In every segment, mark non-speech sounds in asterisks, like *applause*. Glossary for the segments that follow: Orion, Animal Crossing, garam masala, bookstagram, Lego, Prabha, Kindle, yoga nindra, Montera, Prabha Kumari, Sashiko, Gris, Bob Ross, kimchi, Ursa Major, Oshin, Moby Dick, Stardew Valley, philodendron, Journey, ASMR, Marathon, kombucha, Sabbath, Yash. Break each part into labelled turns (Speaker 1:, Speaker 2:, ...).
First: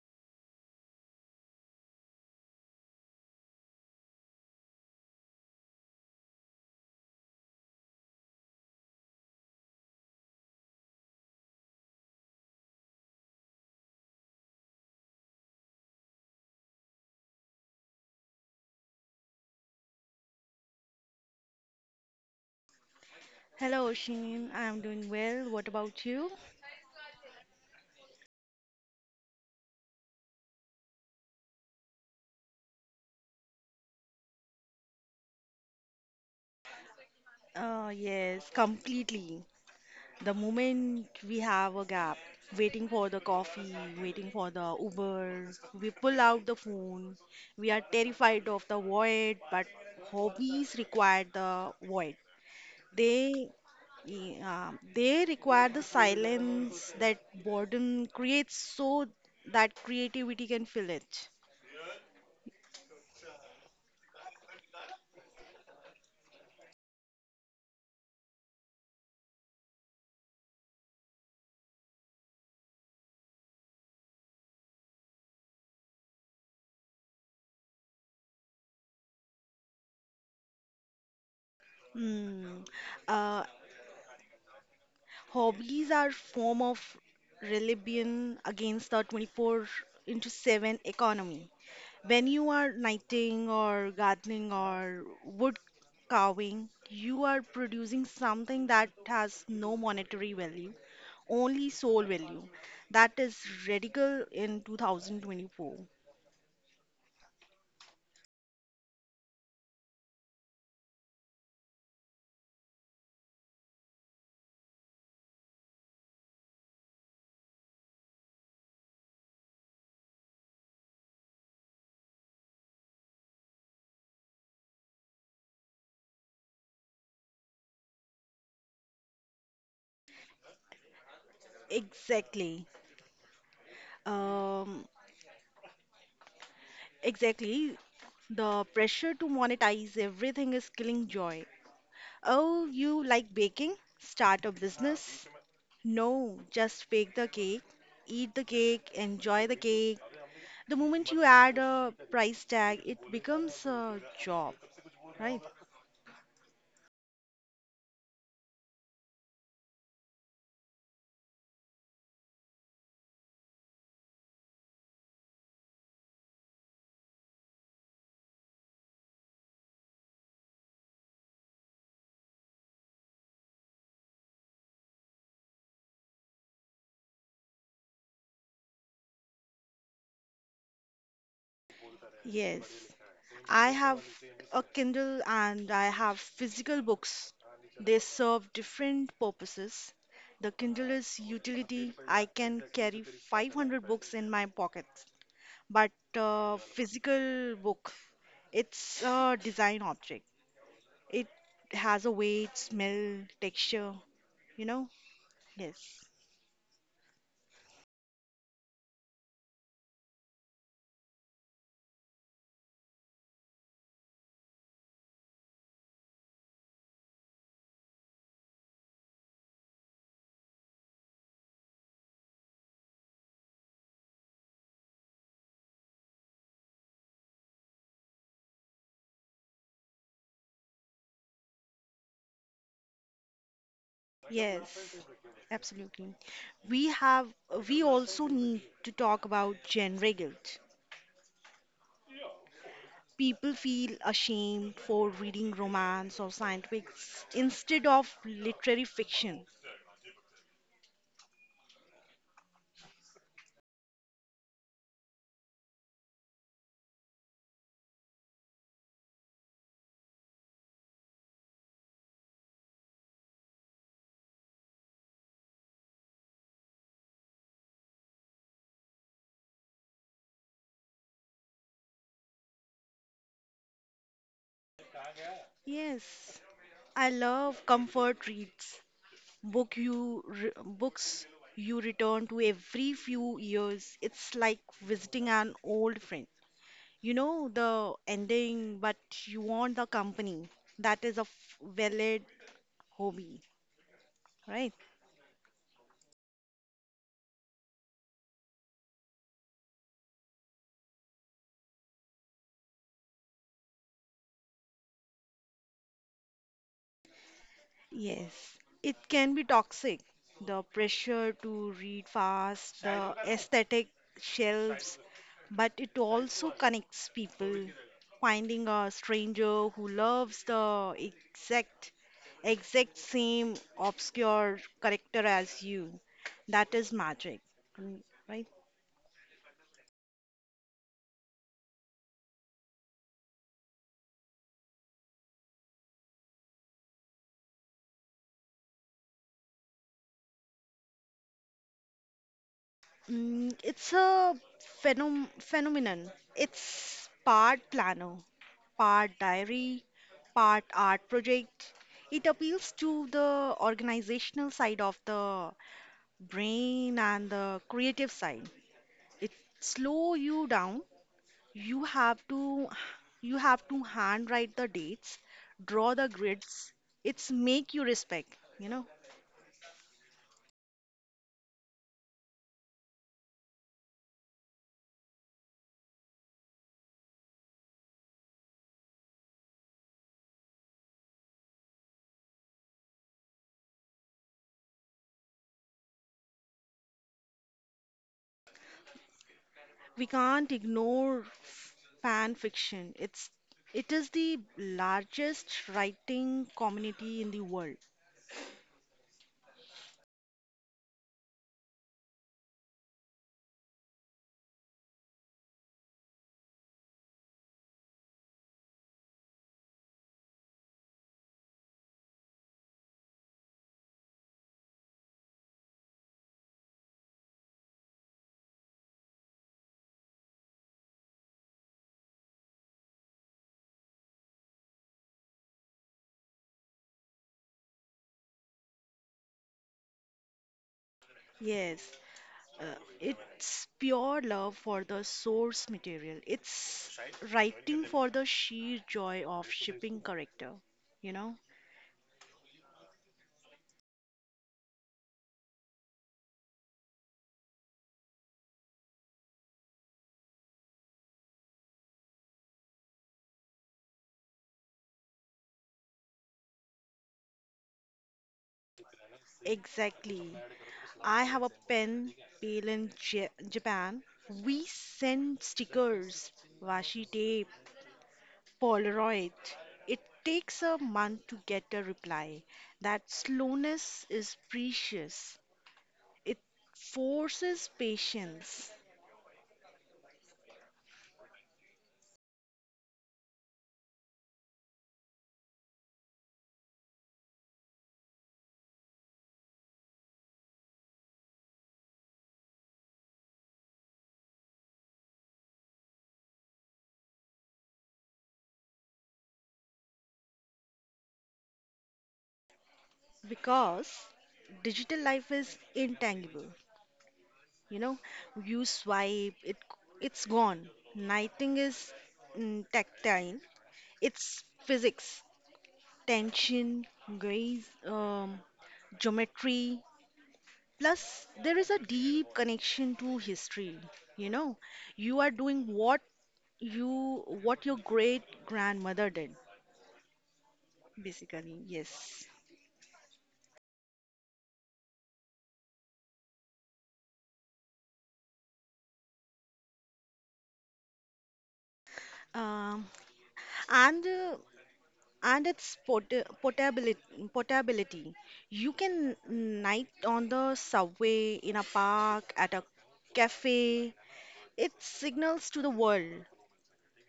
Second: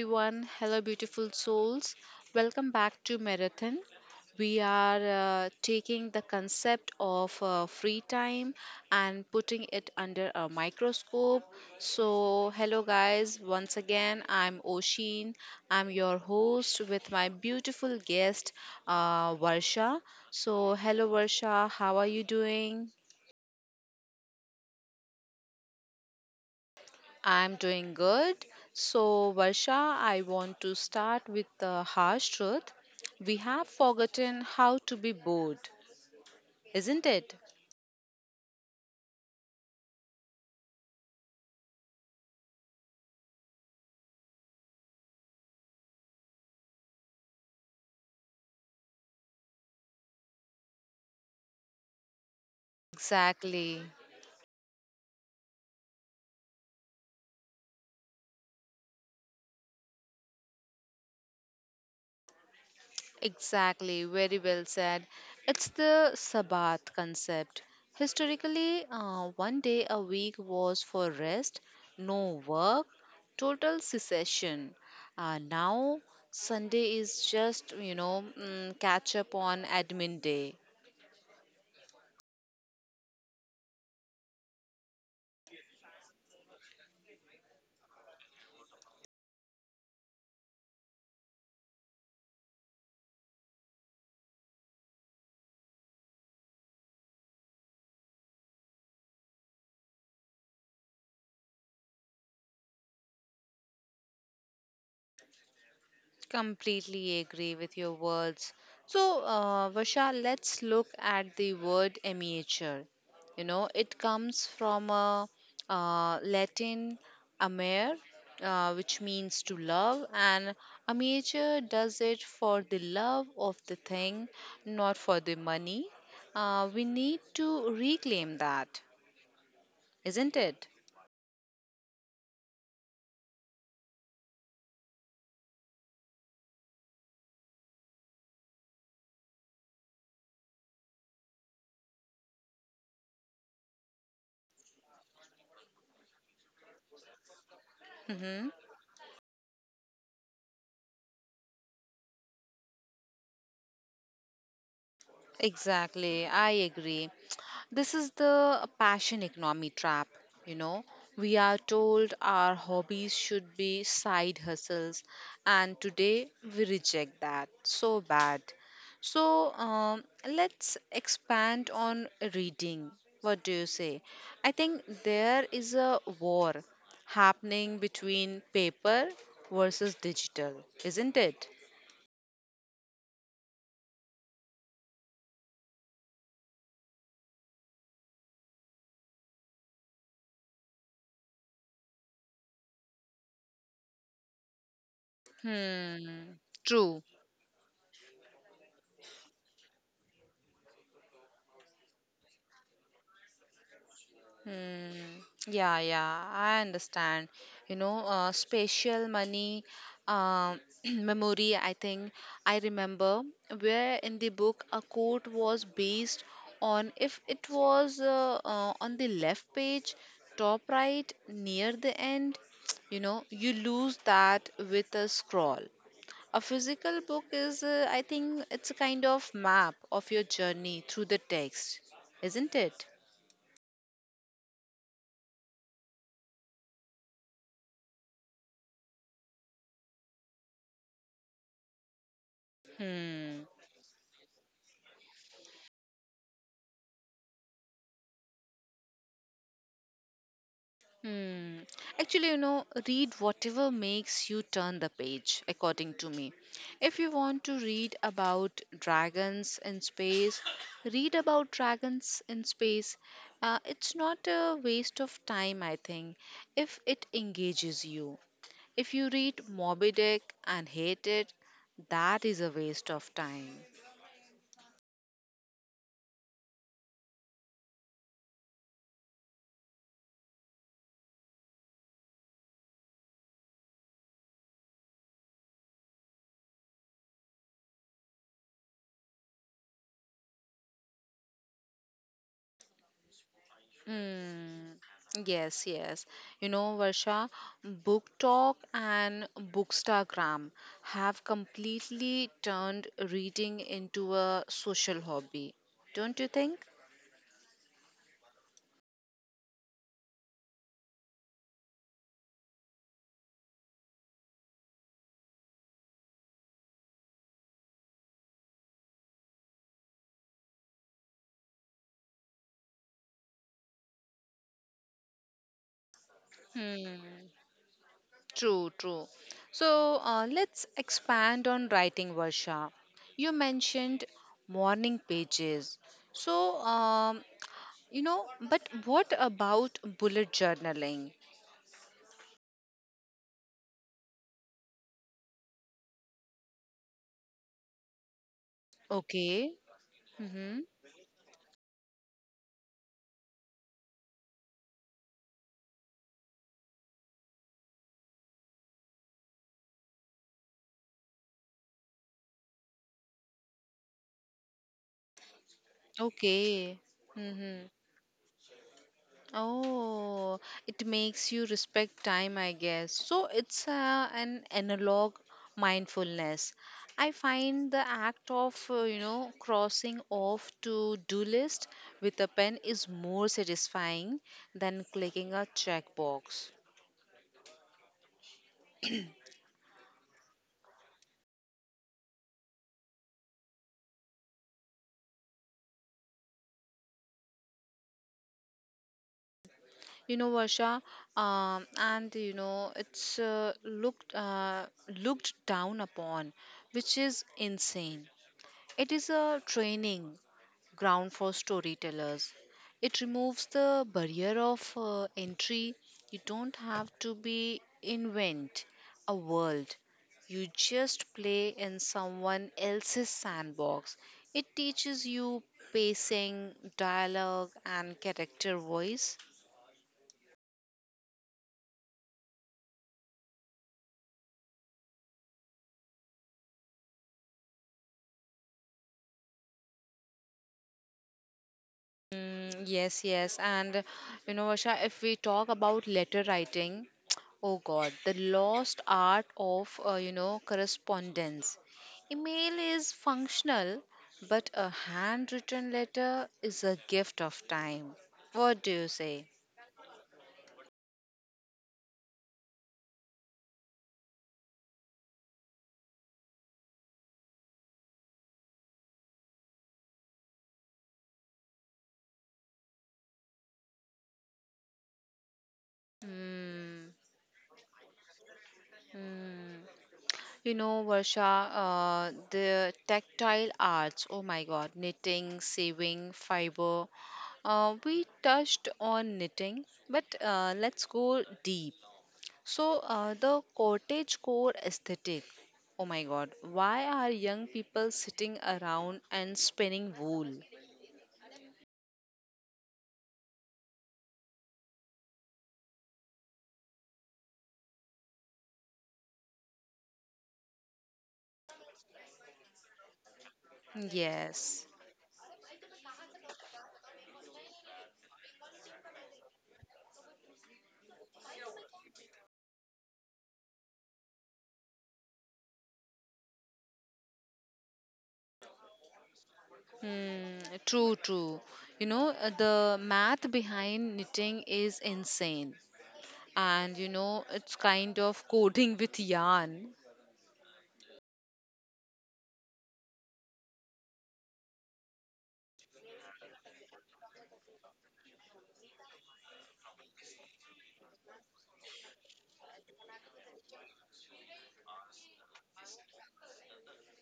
Speaker 1: everyone, hello beautiful souls. Welcome back to Marathon. We are taking the concept of free time and putting it under a microscope. So, hello guys, once again, I'm Oshin. I'm your host with my beautiful guest, Varsha. So, hello Varsha, how are you doing?
Speaker 2: Hello, Oshin. I'm doing well. What about you?
Speaker 1: I'm doing good. So, Varsha, I want to start with the harsh truth. We have forgotten how to be bored, isn't it?
Speaker 2: Yes, completely. The moment we have a gap, waiting for the coffee, waiting for the Uber, we pull out the phone. We are terrified of the void, but hobbies require the void. They
Speaker 1: Exactly.
Speaker 2: yeah, they require the silence that boredom creates so that creativity can fill it.
Speaker 1: Exactly. Very well said. It's the Sabbath concept. Historically, one day a week was for rest, no work, total cessation. Now, Sunday is just, catch up on admin day.
Speaker 2: Mm. Uh, Hobbies are form of rebellion against the 24 into 7 economy. When you are knitting or gardening or wood carving, you are producing something that has no monetary value, only soul value. That is radical in 2024.
Speaker 1: Completely agree with your words. So, Vasha, let's look at the word amateur. You know, it comes from a Latin amare, which means to love, and amateur does it for the love of the thing, not for the money. We need to reclaim that, isn't it?
Speaker 2: Exactly. Um, exactly. The pressure to monetize everything is killing joy. Oh, you like baking? Start a business? No, just bake the cake, eat the
Speaker 1: Hmm.
Speaker 2: cake, enjoy the cake. The moment you add a price tag, it becomes a job, right?
Speaker 1: Exactly, I agree. This is the passion economy trap, you know. We are told our hobbies should be side hustles, and today we reject that so bad. So, let's expand on reading. What do you say? I think there is a war happening between paper versus digital, isn't it?
Speaker 2: Yes. I have a Kindle and I have physical books. They serve different purposes. The Kindle is utility. I can carry 500 books in my pocket. But
Speaker 1: Hmm, true.
Speaker 2: physical book, it's a design object. It has a weight, smell, texture, you know?
Speaker 1: Mm, yeah,
Speaker 2: Yes.
Speaker 1: yeah, I understand. You know, spatial money, *clears throat* memory, I think I remember where in the book a quote was based on if it was on the left page, top right, near the end, *tsk* you know, you lose that with a scroll. A physical book is, I think, it's a kind of map of your journey through the text, isn't it?
Speaker 2: Yes, absolutely. We have, we also need to talk about genre guilt.
Speaker 1: Hmm.
Speaker 2: People feel ashamed for reading romance or science fiction instead of literary fiction.
Speaker 1: Hmm. Actually, you know, read whatever makes you turn the page, according to me. If you want to read about dragons in space, read about dragons in space. It's not a waste of time, I think, if it engages you. If you read Moby Dick and hate it, that is a waste of time.
Speaker 2: Yes, I love comfort reads. Books you return to every few years. It's like visiting an old friend. You know the ending, but you want the company. That is a valid hobby, right?
Speaker 1: Mm, yes, yes. You know, Varsha, book talk and bookstagram have completely turned reading into a social hobby, don't you think?
Speaker 2: Yes. It can be toxic. The pressure to read fast, the aesthetic shelves, but it also connects people. Finding a stranger who loves the exact same obscure character as you, that is
Speaker 1: Hmm.
Speaker 2: magic, mm, right?
Speaker 1: True, true. So let's expand on writing, Varsha. You mentioned morning pages. So, you know, but what about bullet journaling?
Speaker 2: It's a phenomenon. It's part planner, part
Speaker 1: Okay.
Speaker 2: diary,
Speaker 1: Mm-hmm.
Speaker 2: part art project. It appeals to the organizational side of the brain and the creative side. It slow you down. You have to you have to handwrite the dates, draw the grids.
Speaker 1: Okay.
Speaker 2: It's
Speaker 1: Mm-hmm.
Speaker 2: make you respect, you know.
Speaker 1: Oh, it makes you respect time, I guess. So it's an analog mindfulness. I find the act of, you know, crossing off to-do list with a pen is more satisfying than clicking a checkbox.
Speaker 2: We can't ignore fan fiction. It is the largest writing community in the world.
Speaker 1: You know, Varsha, and you know, it's looked down upon, which is insane. It is a training ground for storytellers. It removes the barrier of entry. You don't have to be invent a world. You just play in someone else's sandbox. It teaches you pacing, dialogue, and character voice.
Speaker 2: Yes, uh, it's pure love for the source material. It's writing for the sheer joy of shipping character. You know
Speaker 1: Mm, yes, yes. And you know, Vasha, if we talk about letter writing, *tsk* oh God, the lost art of, you know, correspondence. Email is functional, but a handwritten letter is a gift of time. What do you say?
Speaker 2: exactly. I have a pen pal in Japan. We send stickers, washi tape, Polaroid. It takes a month to get a reply. That slowness is precious. It
Speaker 1: Hmm.
Speaker 2: forces patience
Speaker 1: You know, Varsha, the tactile arts, oh my God, knitting, sewing, fiber. We touched on knitting, but let's go deep. So, the cottage core aesthetic. Oh my god, why are young people sitting around and spinning wool?
Speaker 2: because digital life is intangible. You know, you swipe, it's gone. Nothing is tactile. It's
Speaker 1: Yes.
Speaker 2: physics, tension, grace, geometry. Plus, there is a deep connection to history. You know, you are doing what your great grandmother did,
Speaker 1: Hmm, true, true.
Speaker 2: basically.
Speaker 1: You know,
Speaker 2: Yes.
Speaker 1: the math behind knitting is insane. And you know, it's kind of coding with yarn.
Speaker 2: Um, and uh, and its portability, portability. You can night on the subway, in a park, at a cafe. It signals to the world,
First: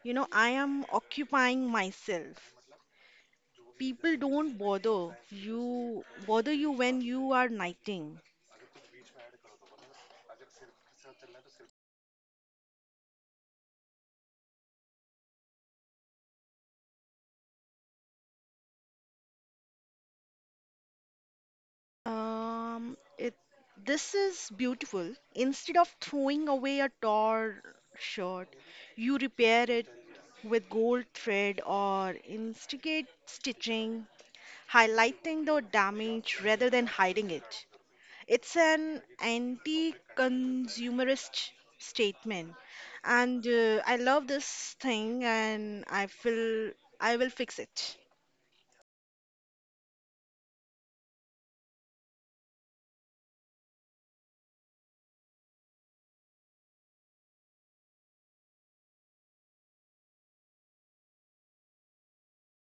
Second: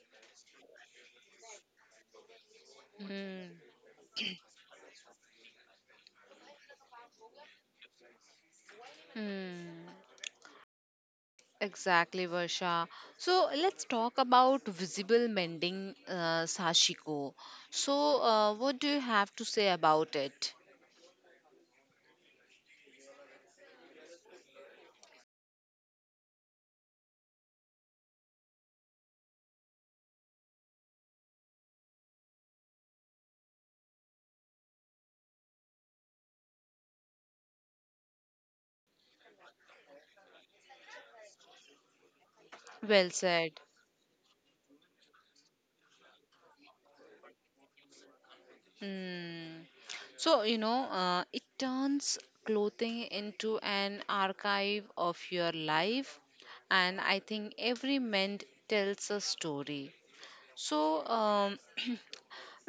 Speaker 2: you know, I am occupying myself.
Speaker 1: Hmm.
Speaker 2: People don't bother you when you are knighting.
Speaker 1: Hmm. Exactly, Varsha. So let's talk about visible mending, Sashiko. So, what do you have to say about it?
Speaker 2: It This is beautiful. Instead of throwing away a torn shirt, you repair it with gold thread or instigate stitching, highlighting the damage rather than hiding it. It's an anti-consumerist statement,
Speaker 1: Well
Speaker 2: and
Speaker 1: said.
Speaker 2: uh, I love this thing, and I feel I will fix it.
Speaker 1: Hmm. So, you know, it turns clothing into an archive of your life, and I think every mend tells a story. So, *clears throat*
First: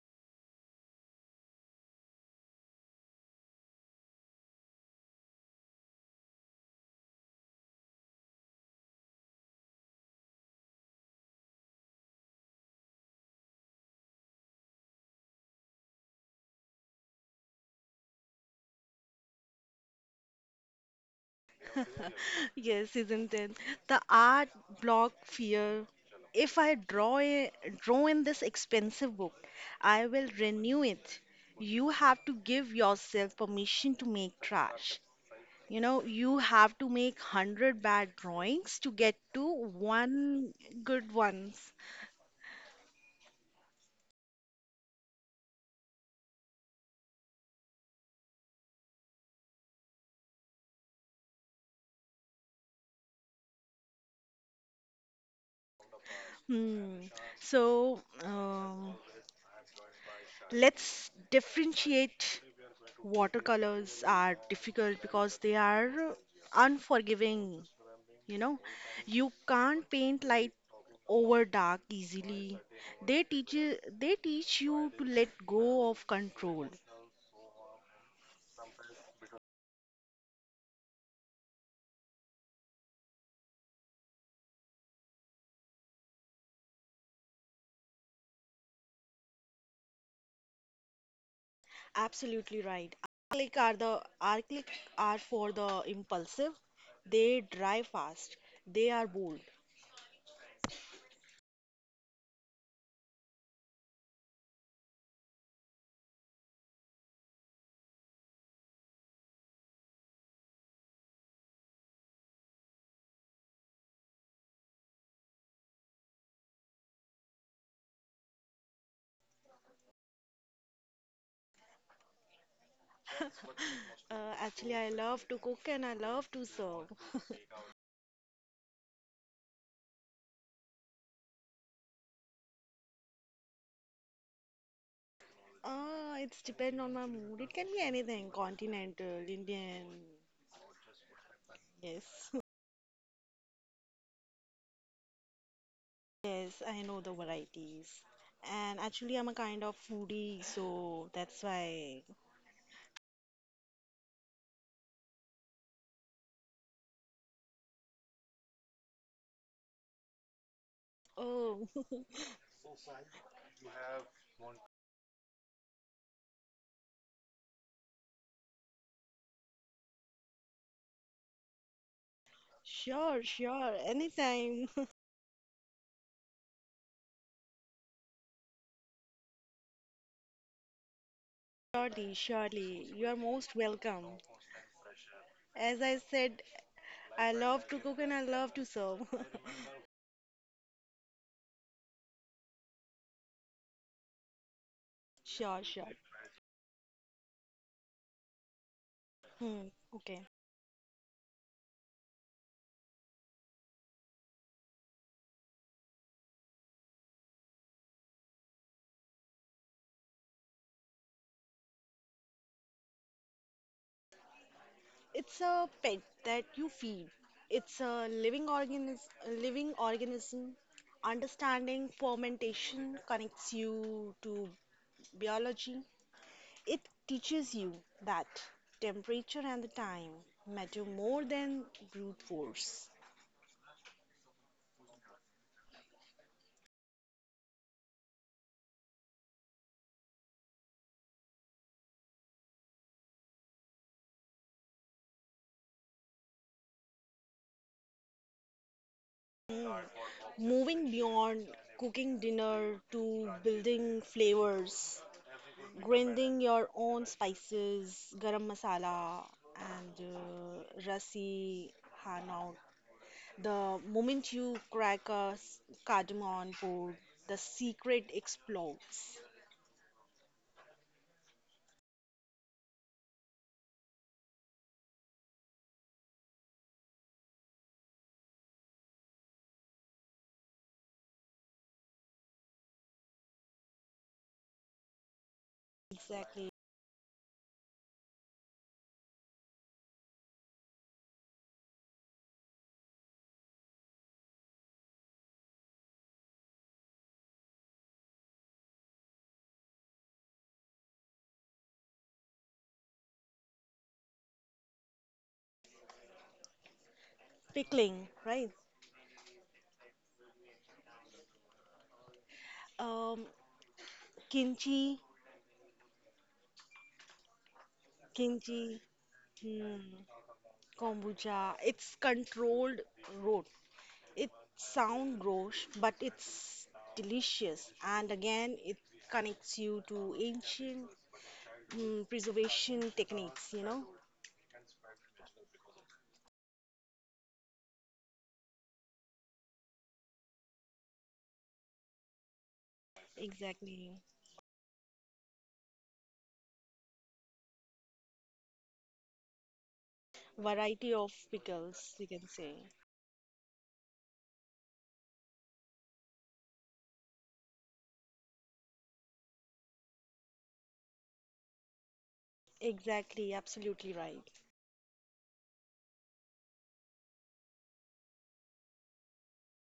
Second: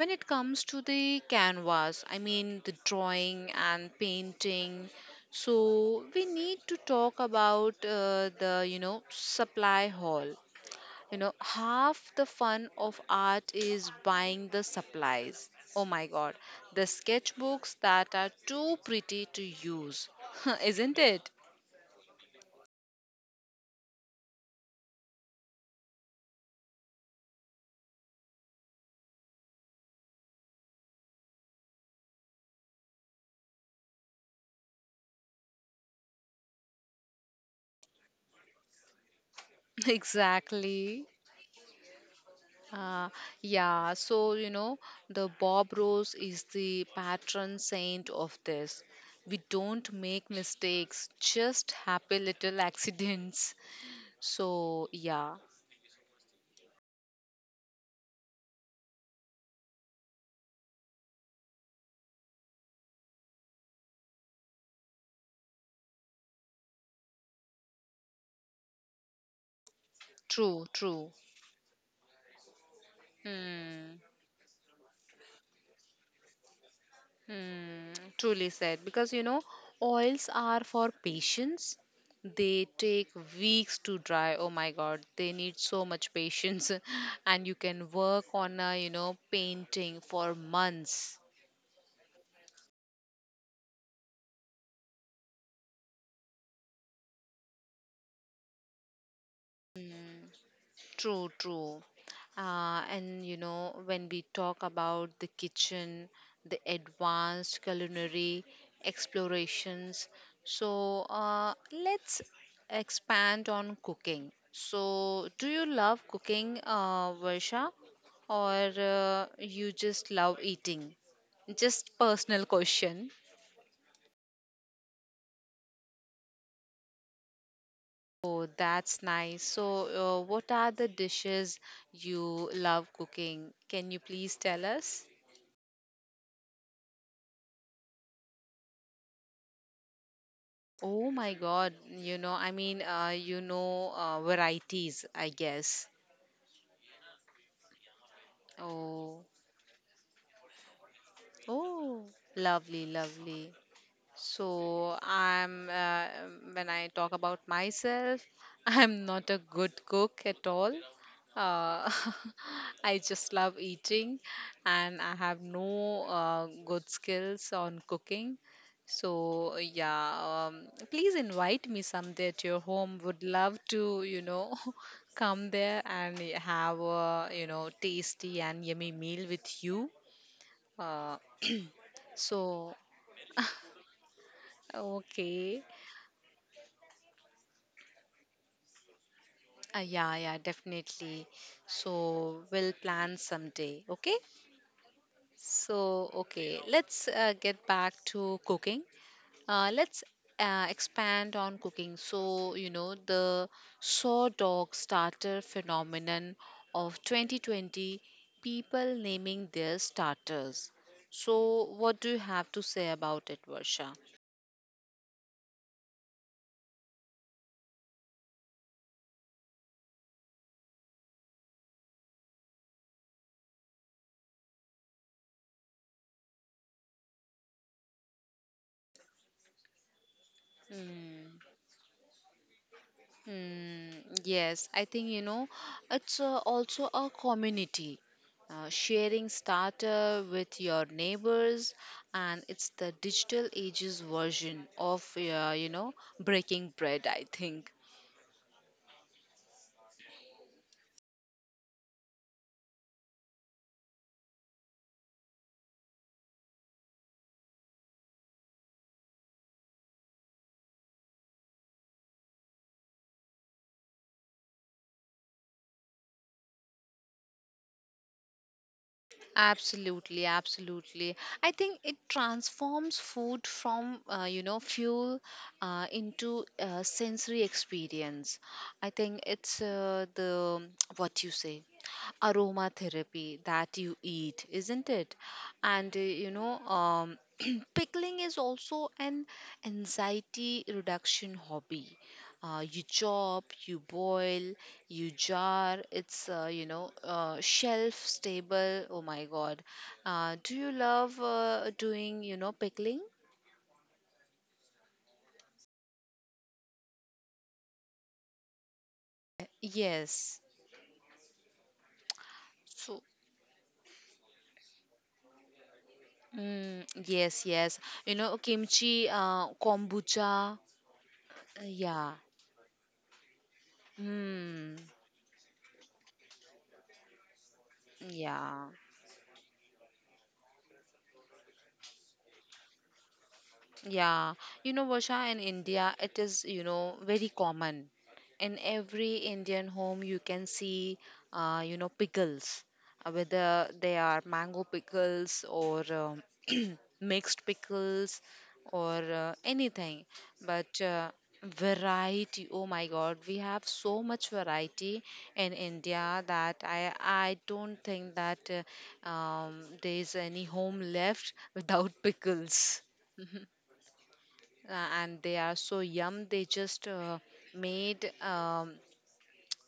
Speaker 1: when it comes to the canvas, I mean the drawing and painting, so we need to talk about the supply hall. You know, half the fun of art is buying the supplies. Oh my god, the sketchbooks that are too pretty to use, *laughs* isn't it?
Speaker 2: *laughs* Yes, isn't it? The art block fear. If I draw in this expensive book, I will renew it. You have to give yourself permission to make trash. You know, you have to make 100 bad drawings to get to
Speaker 1: *laughs*
Speaker 2: one
Speaker 1: Exactly.
Speaker 2: good ones.
Speaker 1: Uh, yeah, so you know, the Bob Rose is the patron saint of this. We don't make mistakes, just happy little *laughs* accidents. So, yeah,
Speaker 2: Hmm. So let's differentiate. Watercolors are difficult because they are unforgiving, you know. You can't paint light
Speaker 1: true, true.
Speaker 2: over dark easily. They teach you,
Speaker 1: Hmm,
Speaker 2: they teach you to let go of control.
Speaker 1: hmm, truly said. Because you know, oils are for patience. They take weeks to dry. Oh my God, they need so much patience. *laughs* And you can work on a, you know, painting for months.
Speaker 2: Absolutely right. Acrylic are for the impulsive. They dry fast. They are bold.
Speaker 1: True, true. And you know, when we talk about the kitchen, the advanced culinary explorations, so let's expand on cooking. So, do you love cooking, Varsha, or you just love eating? Just personal question.
Speaker 2: Actually, I love to cook and I love to serve.
Speaker 1: Oh, that's nice. So, what are the dishes you love cooking? Can you please tell us?
Speaker 2: It's depend on my mood. It can be anything, continental, Indian.
Speaker 1: Oh my God, you know, I
Speaker 2: Yes.
Speaker 1: mean,
Speaker 2: *laughs*
Speaker 1: varieties, I guess.
Speaker 2: Yes, I know the varieties. And
Speaker 1: Oh,
Speaker 2: actually, I'm a kind of foodie, so that's
Speaker 1: oh,
Speaker 2: why.
Speaker 1: lovely, lovely. So I'm when I talk about myself, *laughs* I'm not a good cook at all.
Speaker 2: Oh,
Speaker 1: Uh, *laughs* I just love eating, and I have no good skills on cooking. So yeah, please invite me someday at your
Speaker 2: *laughs*
Speaker 1: home. Would
Speaker 2: sure,
Speaker 1: love
Speaker 2: sure.
Speaker 1: to, you know,
Speaker 2: Anytime.
Speaker 1: *laughs* come there and have a, you know, tasty and yummy meal with you. Uh,
Speaker 2: *laughs*
Speaker 1: *clears throat*
Speaker 2: Surely,
Speaker 1: so
Speaker 2: surely. You are most welcome.
Speaker 1: okay.
Speaker 2: As I said, I love to cook and I love to serve. *laughs*
Speaker 1: Yeah, yeah, definitely. So we'll plan someday, okay?
Speaker 2: Sure, sure.
Speaker 1: So, okay, let's get back to cooking.
Speaker 2: Hmm,
Speaker 1: Let's
Speaker 2: okay.
Speaker 1: expand on cooking. So, you know, the saw dog starter phenomenon of 2020, people naming their starters. So, what do you have to say about it, Varsha?
Speaker 2: It's a pet that you feed. It's a living organism. Understanding fermentation connects you to biology. It teaches you that temperature and the time matter more
Speaker 1: Hmm.
Speaker 2: than brute force.
Speaker 1: Hmm. Yes, I think you know it's also a community. Sharing starter with your neighbors, and it's the digital ages version of breaking bread. I think
Speaker 2: Mm. Moving beyond cooking dinner to building flavors, grinding your own spices, garam masala, and rasi hanaut. The moment you crack a cardamom board, the secret explodes.
Speaker 1: absolutely, absolutely. I think it transforms food from fuel into a sensory experience. I think it's the *tsk* what you say aromatherapy that you eat, isn't it? And you
Speaker 2: Exactly.
Speaker 1: know, *clears throat* pickling is also an anxiety reduction hobby. You chop, you boil, you jar. It's shelf stable. Oh my God! Do you love doing pickling?
Speaker 2: Pickling, right?
Speaker 1: Yes. So
Speaker 2: Um, kimchi,
Speaker 1: yes, yes. You know
Speaker 2: kimchi,
Speaker 1: kimchi,
Speaker 2: hmm,
Speaker 1: kombucha.
Speaker 2: kombucha. It's
Speaker 1: Yeah.
Speaker 2: controlled road. It
Speaker 1: Hmm.
Speaker 2: sound gross, but it's delicious. And again,
Speaker 1: Yeah.
Speaker 2: it connects you to ancient preservation techniques. You know,
Speaker 1: Yeah, you know, Vasha, in India, it is, you know, very common. In every Indian home, you can see, you know, pickles, whether
Speaker 2: exactly.
Speaker 1: they are mango pickles or *clears throat* mixed pickles or anything. But
Speaker 2: Variety of pickles, you can
Speaker 1: variety,
Speaker 2: say.
Speaker 1: oh my God, we have so much variety in India that I don't think that there is any home left *laughs* without pickles,
Speaker 2: Exactly, absolutely right.
Speaker 1: uh, and they are so yum. They just made,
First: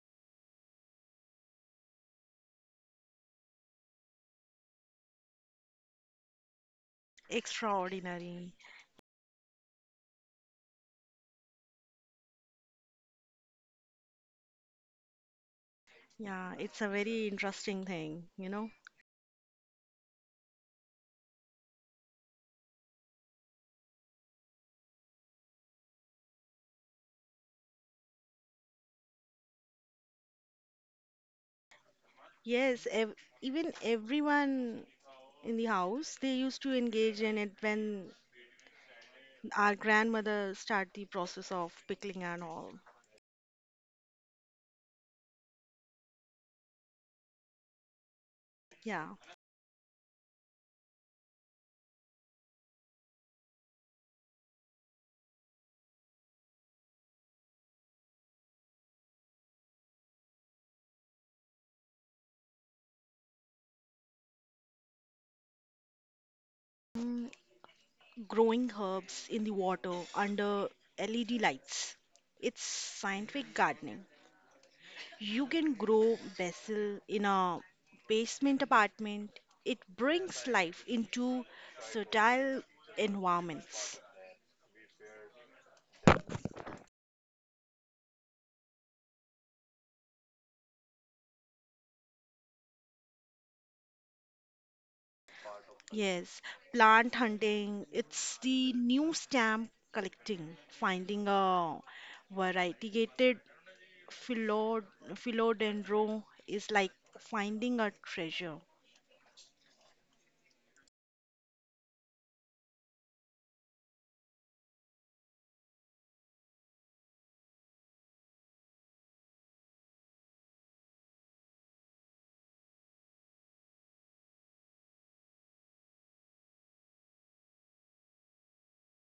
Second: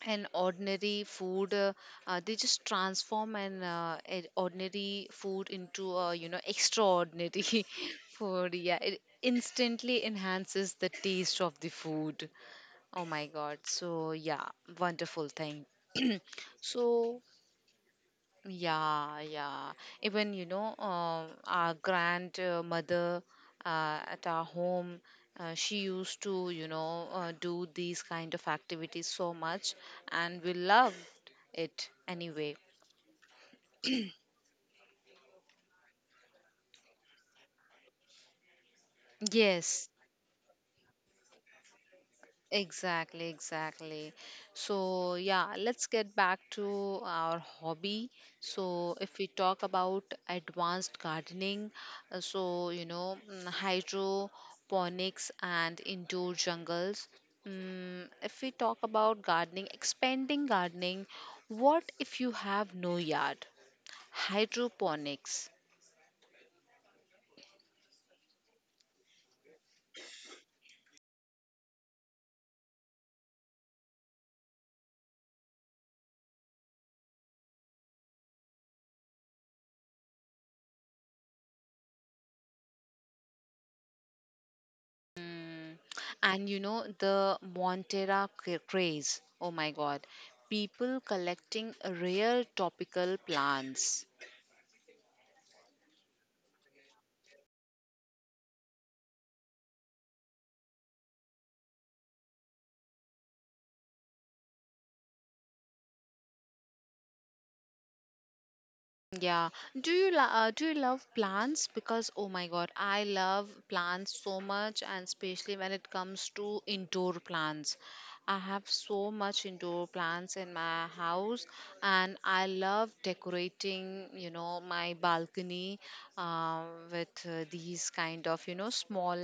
Speaker 1: an ordinary food, they just transform an a ordinary food into a extraordinary *laughs*
Speaker 2: Extraordinary.
Speaker 1: food. Yeah, it instantly enhances the taste of the food. Oh my god, so yeah, wonderful thing. *clears throat*
Speaker 2: Yeah, it's
Speaker 1: So
Speaker 2: a very interesting thing, you know.
Speaker 1: yeah, yeah. Even, you know, our grandmother, at our home, she used to, you know, do these kind of activities so much, and we loved it anyway.
Speaker 2: Yes, ev even everyone in the house, they used to engage in it when our
Speaker 1: Yes,
Speaker 2: grandmother start the process of pickling and all.
Speaker 1: exactly, exactly. So, yeah, let's get back to our hobby. So,
Speaker 2: Yeah.
Speaker 1: if we talk about advanced gardening, so you know, hydroponics and indoor jungles. If we talk about gardening, expanding gardening, what if you have no yard? Hydroponics.
Speaker 2: Mm, growing herbs in the water under LED lights. It's scientific gardening. You can grow basil in a basement apartment. It brings life into fertile environments.
Speaker 1: Mm. And you know, the Montera craze. Oh my God. People collecting rare topical plants.
Speaker 2: Yes, plant hunting, it's the new stamp collecting, finding a variegated philo philodendron is like finding a treasure.
Speaker 1: Yeah. Do you love plants? Because oh my God, I love plants so much, and especially when it comes to indoor plants. I have so much indoor plants in my house, and I love decorating, you know, my balcony, uh, with these kind of, you know, small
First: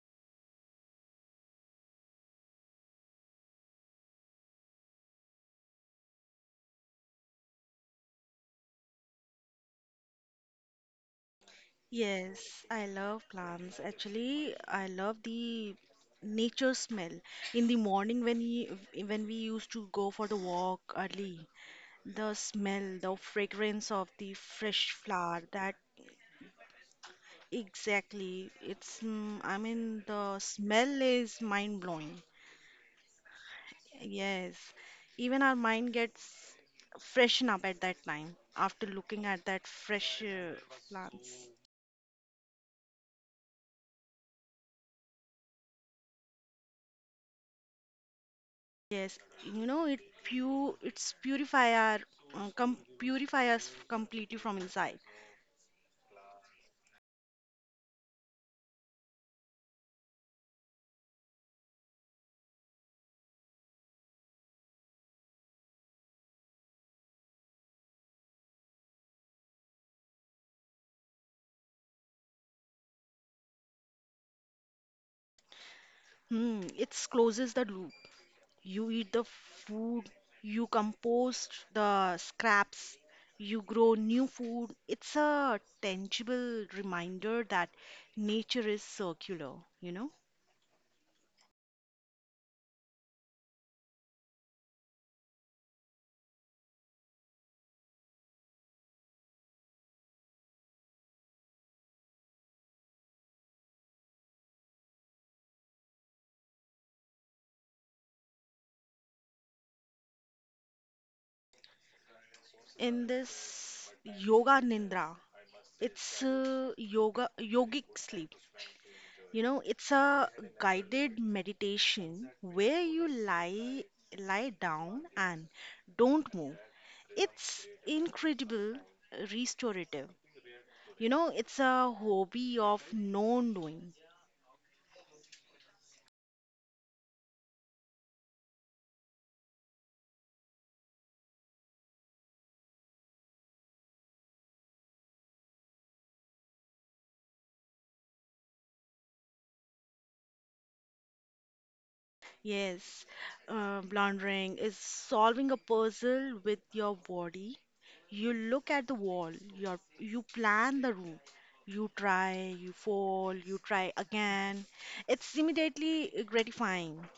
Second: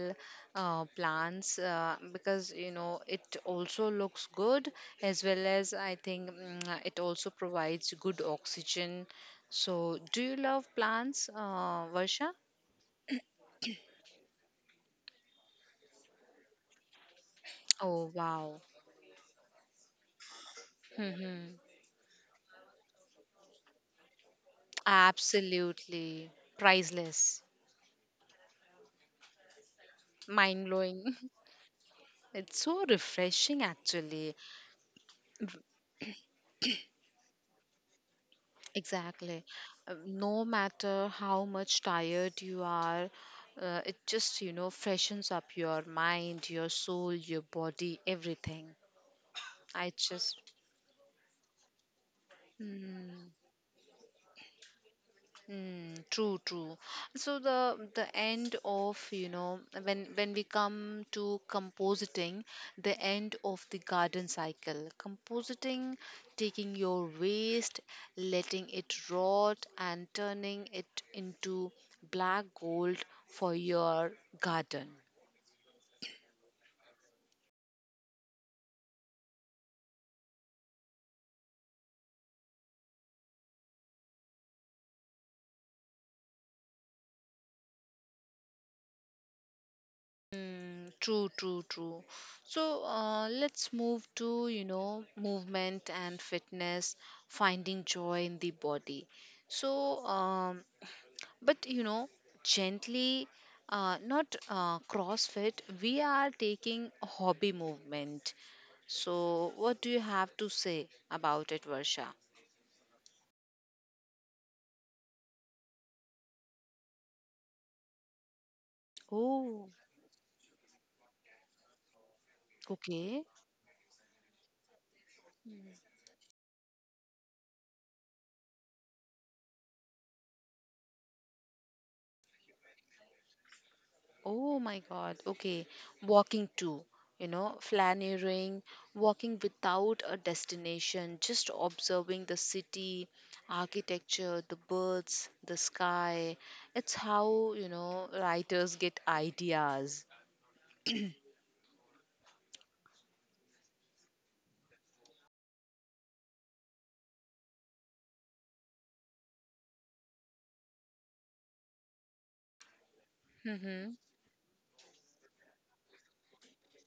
Speaker 1: plants, because, you know, it also looks good as well as I think, it also provides good oxygen. So, do you love plants, Varsha?
Speaker 2: Yes, I love plants. Actually, I love the nature smell. In the
Speaker 1: Oh,
Speaker 2: morning
Speaker 1: wow.
Speaker 2: when we used to go for the walk early,
Speaker 1: Hmm.
Speaker 2: the smell, the fragrance of the fresh flower, that
Speaker 1: Absolutely. Priceless.
Speaker 2: exactly. It's I mean the
Speaker 1: Mind
Speaker 2: smell
Speaker 1: blowing.
Speaker 2: is mind blowing.
Speaker 1: *laughs* It's so refreshing, actually.
Speaker 2: Yes. Even our mind gets freshen up at that time after looking at
Speaker 1: Exactly.
Speaker 2: that fresh
Speaker 1: No matter
Speaker 2: plants.
Speaker 1: how much tired you are, it just, you know, freshens up your mind, your soul, your body, everything.
Speaker 2: Yes, you know
Speaker 1: I
Speaker 2: it
Speaker 1: just.
Speaker 2: pu it's purify our com purify us completely from inside.
Speaker 1: Mm, true, true. So the end of when we come to compositing, the end of the garden cycle, compositing, taking your waste, letting it rot, and turning it into black gold for your garden.
Speaker 2: Hmm, it closes the loop. You eat the food, you compost the scraps, you grow new food. It's a tangible reminder that nature is circular, you know.
Speaker 1: Mm, true, true, true. So let's move to, you know, movement and fitness, finding joy in the body. So, but you know, gently, not crossfit. We are taking hobby movement. So, what do you have to say about it, Varsha?
Speaker 2: In this yoga nindra, it's yoga yogic sleep. You know, it's
Speaker 1: Oh,
Speaker 2: a guided meditation where you
Speaker 1: okay.
Speaker 2: lie down and don't move. It's incredible restorative. You know, it's a hobby of non-doing.
Speaker 1: Oh my god, okay. Walking too, you know, flaneering, walking without a destination, just observing the city, architecture, the birds, the sky. It's how, you know, writers get ideas.
Speaker 2: Yes, laundering is solving a puzzle with your body. You look at the wall, you plan the room. You try, you fall, you try
Speaker 1: *laughs*
Speaker 2: again. It's immediately gratifying,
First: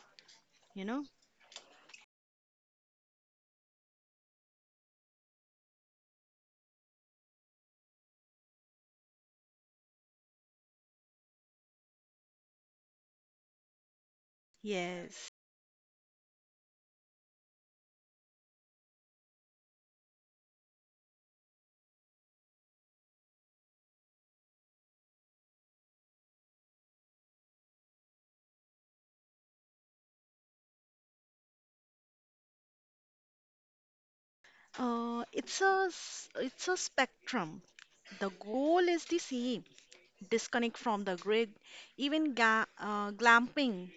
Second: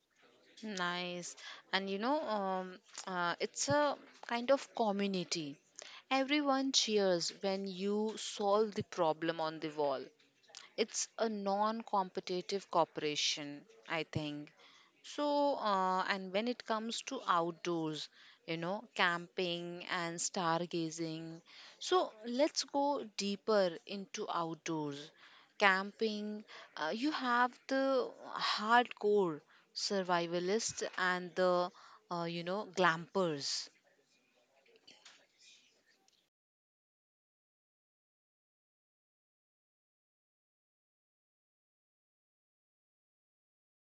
Speaker 2: you know?
Speaker 1: Nice. And you know, it's a kind of community. Everyone cheers when you solve the problem on the wall. It's a non competitive cooperation, I think.
Speaker 2: Yes.
Speaker 1: So, and when it comes to outdoors, you know, camping and stargazing. So, let's go deeper into outdoors. Camping, you have the hardcore survivalists and glampers.
Speaker 2: It's a spectrum. The goal is the same. Disconnect from the grid. Even ga glamping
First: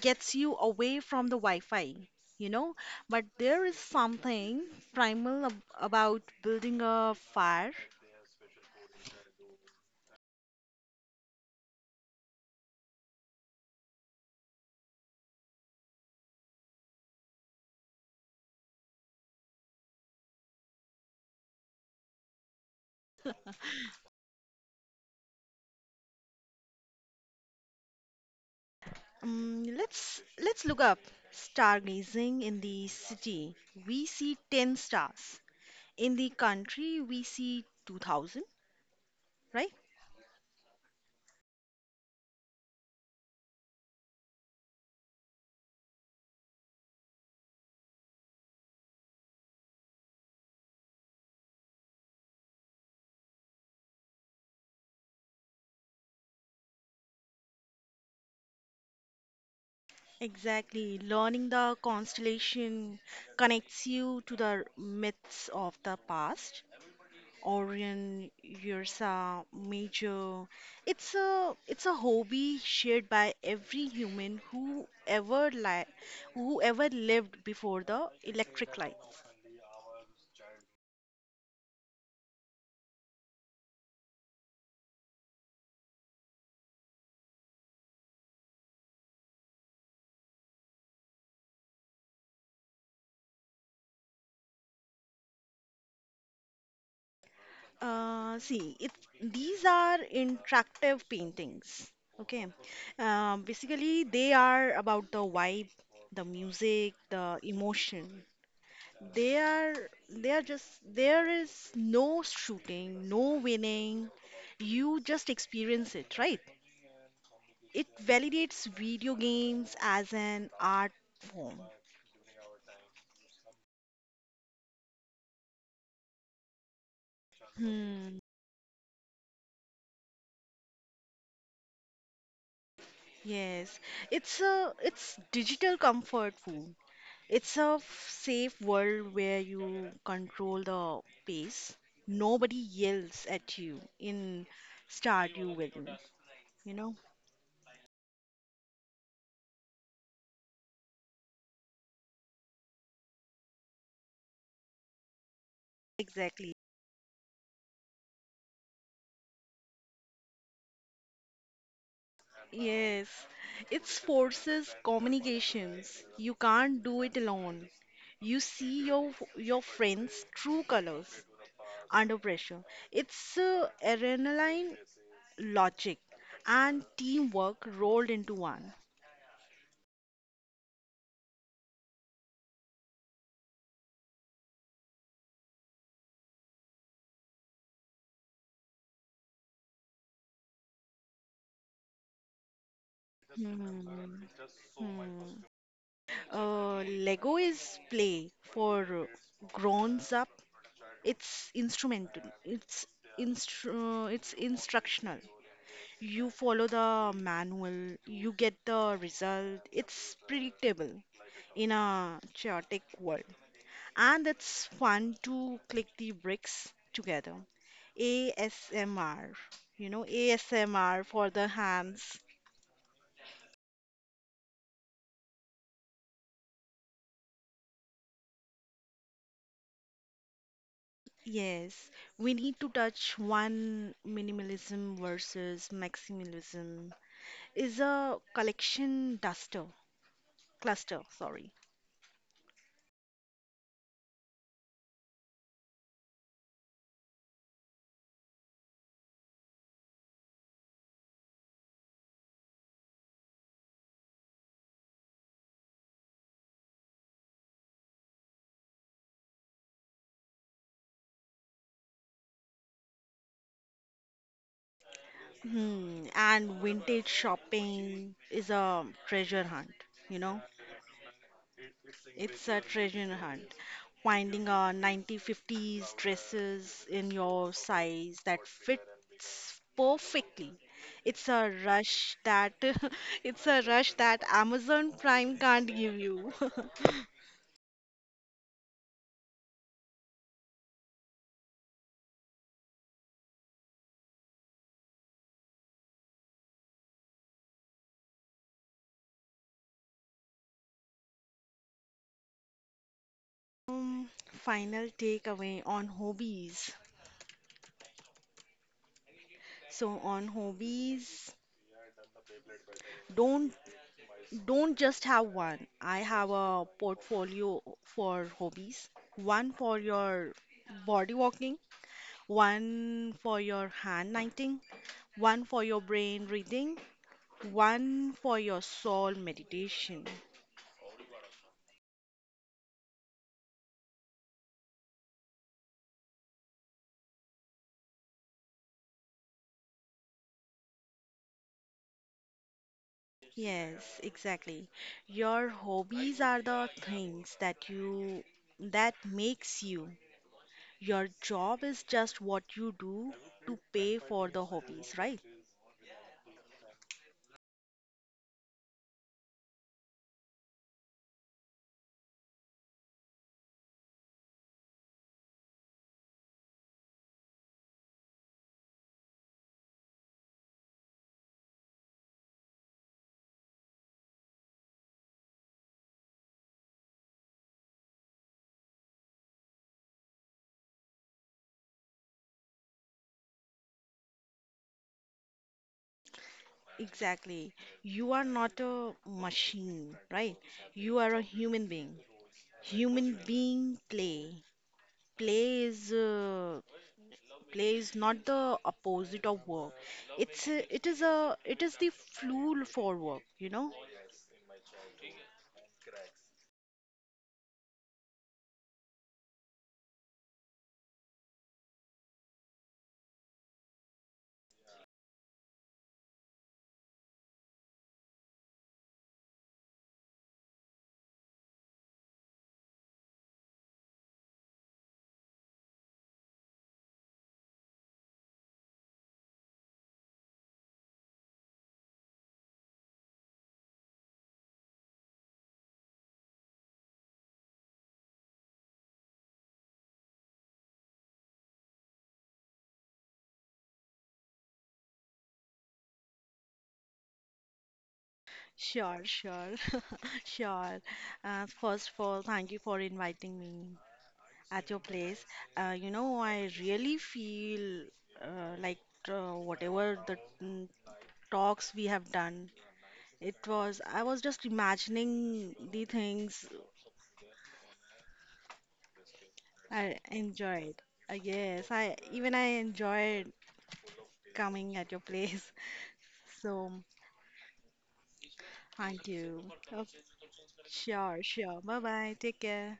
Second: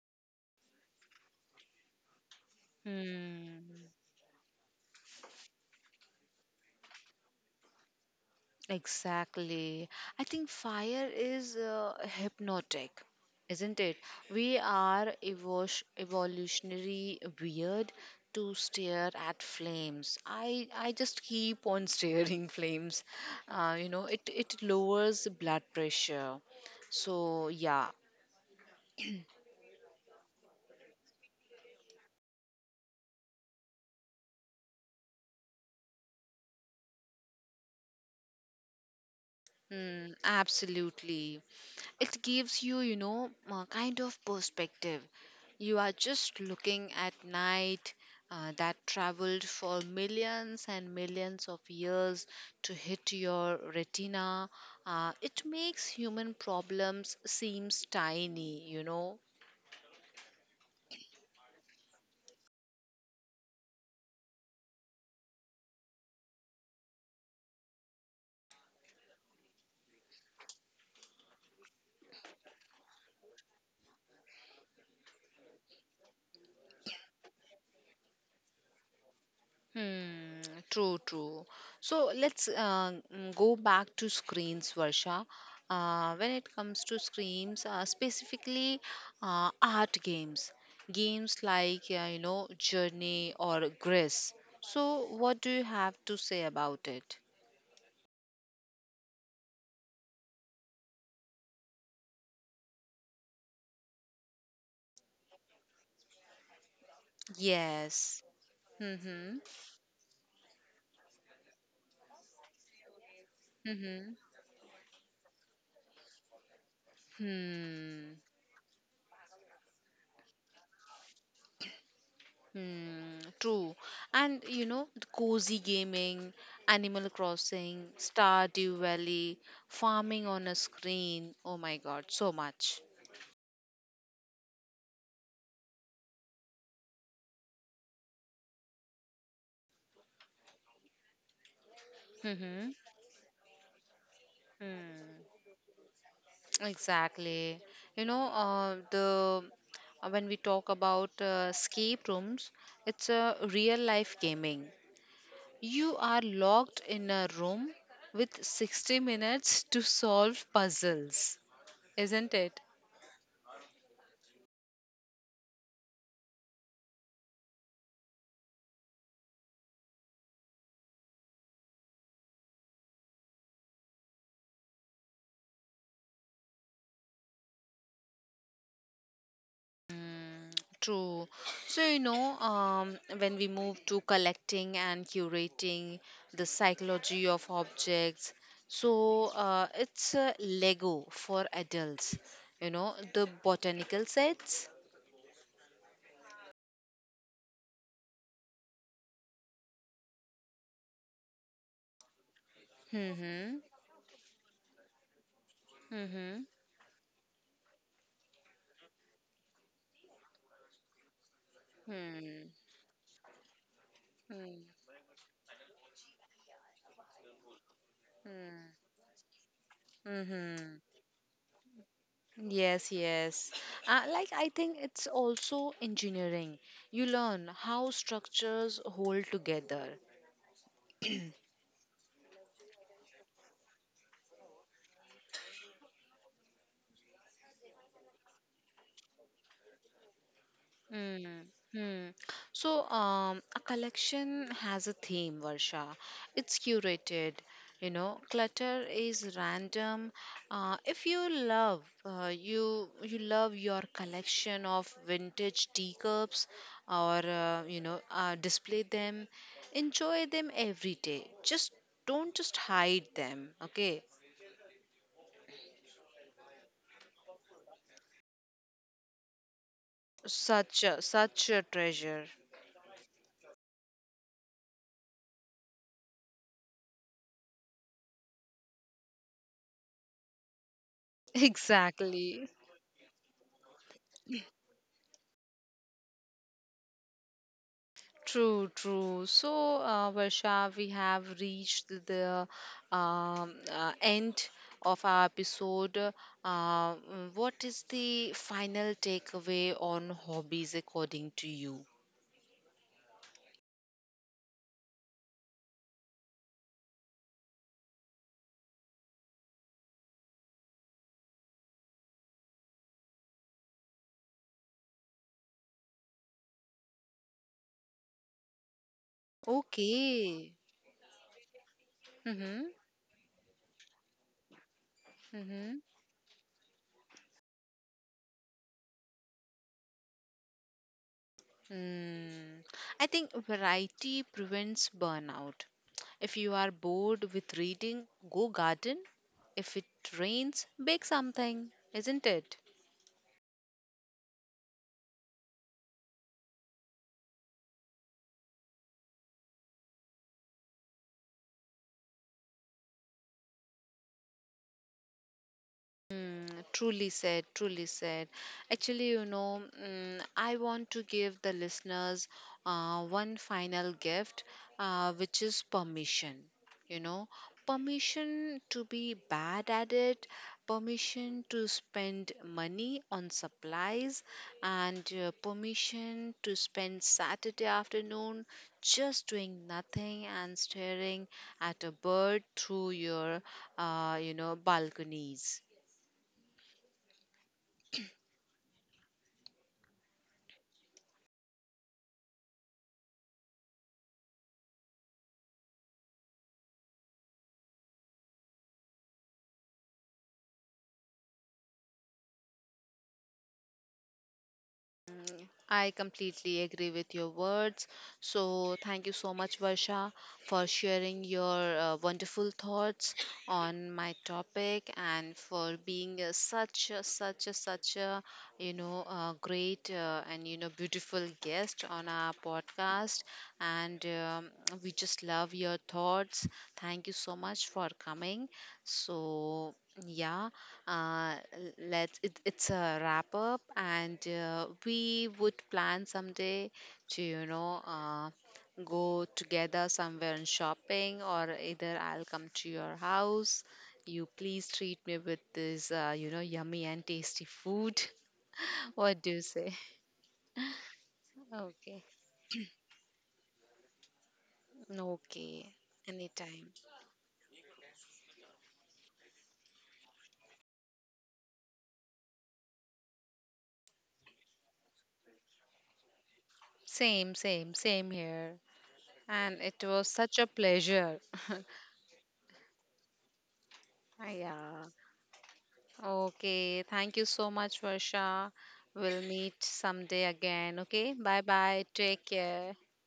Speaker 2: gets you away from the Wi-Fi, you know. But there is
Speaker 1: Hmm.
Speaker 2: something primal ab about building a fire.
Speaker 1: Exactly. I think fire is hypnotic, isn't it? We are evolutionary weird to stare at flames. I just keep on staring *laughs* flames. You know, it lowers blood pressure. So yeah,
Speaker 2: Let's look up stargazing in the city. We see 10 stars. In the country, we see 2000, right?
Speaker 1: Mm, absolutely. It gives you, you know, a kind of perspective. You are just looking at night that traveled for millions and millions of years to hit your retina. It makes human problems seems tiny, you know.
Speaker 2: Exactly. Learning the constellation connects you to the myths of the past. Orion, Ursa, Major. It's a hobby shared by every human who ever lived before the electric light.
Speaker 1: Hmm, true, true. So let's go back to screens, Varsha. When it comes to screens, specifically art games, games like you know Journey or Gris. So what do you have to say about it?
Speaker 2: See, it these are interactive paintings. Okay. Basically, they are about the vibe, the music, the
Speaker 1: Yes.
Speaker 2: emotion.
Speaker 1: Mm-hmm.
Speaker 2: They are they are just There is no shooting, no
Speaker 1: Mm-hmm.
Speaker 2: winning. You just experience it, right? It
Speaker 1: Hmm.
Speaker 2: validates video games as an art form.
Speaker 1: Hmm, true. And you know, the cozy gaming, Animal Crossing,
Speaker 2: Hmm.
Speaker 1: Stardew Valley, farming on a screen. Oh my God, so much.
Speaker 2: Yes, it's digital comfort food. It's a safe world where you control the pace.
Speaker 1: Mm-hmm.
Speaker 2: Nobody yells at you in
Speaker 1: Hmm,
Speaker 2: Stardew Valley, you know?
Speaker 1: exactly. You know, the When we talk about escape rooms, it's a real life gaming. You are
Speaker 2: Exactly.
Speaker 1: locked in a room with 60 minutes to solve puzzles, isn't it?
Speaker 2: Yes, it forces communications. You can't do it alone. You see your friends' true colors under pressure. It's adrenaline, logic, and teamwork rolled into one.
Speaker 1: True. So, when we move to collecting and curating the psychology of objects, so it's Lego for adults, you know, the
Speaker 2: Hmm.
Speaker 1: botanical sets.
Speaker 2: Hmm. Lego is play for grown up. It's instrumental. It's
Speaker 1: Mm-hmm.
Speaker 2: instru- uh, it's instructional.
Speaker 1: Mm-hmm.
Speaker 2: You follow the manual, you get the result. It's predictable in a
Speaker 1: Hmm.
Speaker 2: chaotic world. And
Speaker 1: Hmm.
Speaker 2: it's fun to click the bricks together.
Speaker 1: Hmm.
Speaker 2: ASMR, you know,
Speaker 1: Mm-hmm.
Speaker 2: ASMR for the hands.
Speaker 1: Yes, yes. Like I think it's also engineering. You learn how structures hold together.
Speaker 2: Yes, we need to touch one minimalism versus maximalism is a collection cluster,
Speaker 1: Mm.
Speaker 2: sorry.
Speaker 1: Hmm. So, a collection has a theme, Varsha. It's curated. You know, clutter is random. If you love, uh, you you love your collection of vintage teacups, or display them, enjoy them every day. Just don't just hide them. Okay,
Speaker 2: Hmm, and vintage shopping is a treasure hunt, you know?
Speaker 1: such a, such a treasure.
Speaker 2: It's a treasure hunt. Finding a 1950s dresses in your size that fits perfectly.
Speaker 1: *laughs*
Speaker 2: It's a rush
Speaker 1: Exactly.
Speaker 2: that *laughs* it's a rush that Amazon Prime can't give you. *laughs*
Speaker 1: True, true. So, Varsha, we have reached the end of our episode. What is the final takeaway on hobbies according to you?
Speaker 2: Final takeaway on hobbies. So on hobbies, don't don't just have one. I have a portfolio for hobbies, one for
Speaker 1: Okay.
Speaker 2: your body walking,
Speaker 1: Mm-hmm.
Speaker 2: one for your hand knitting, one
Speaker 1: Mm-hmm.
Speaker 2: for your brain reading, one for your soul meditation.
Speaker 1: Mm. I think variety prevents burnout. If you are bored with reading, go garden. If it rains, bake something, isn't it?
Speaker 2: Yes, exactly. Your hobbies are the things that makes you. Your job is just what you do to pay for the hobbies, right?
Speaker 1: Mm, truly said, truly said. Actually, I want to give the listeners one final gift, which is permission. You know, permission to be bad at it, permission to spend money on supplies, and permission to spend Saturday afternoon just doing nothing and staring at a bird through your, balconies.
Speaker 2: Exactly. You are not a machine, right? You are a human being. Human being play. Play is uh, play is not the opposite of work. It is the fuel for work, you know?
Speaker 1: I completely agree with your words. So, thank you so much, Varsha, for sharing your wonderful thoughts on my topic and for being such a, such a, such a, great and beautiful guest on our podcast. And we just love your thoughts. Thank you so much for coming. So, yeah. It's a wrap up, and we would plan someday to go together somewhere and shopping, or either I'll come to your house. You please treat me with this, yummy and tasty food. *laughs* What do
Speaker 2: Sure,
Speaker 1: you say?
Speaker 2: sure, *laughs* sure.
Speaker 1: Okay,
Speaker 2: First of all, thank you for inviting me at your place.
Speaker 1: okay,
Speaker 2: You know,
Speaker 1: anytime.
Speaker 2: I really feel like whatever the mm, talks we have done. I was just imagining the things.
Speaker 1: Same, same, same here. And it was
Speaker 2: I
Speaker 1: such a
Speaker 2: enjoyed.
Speaker 1: pleasure.
Speaker 2: Yes, I even I enjoyed
Speaker 1: *laughs* Yeah.
Speaker 2: coming at your place. *laughs*
Speaker 1: Okay,
Speaker 2: So,
Speaker 1: thank you so much, Varsha. We'll
Speaker 2: thank
Speaker 1: meet
Speaker 2: you. Oh,
Speaker 1: someday again. Okay, bye
Speaker 2: sure,
Speaker 1: bye.
Speaker 2: sure. Bye
Speaker 1: Take
Speaker 2: bye. Take
Speaker 1: care.
Speaker 2: care.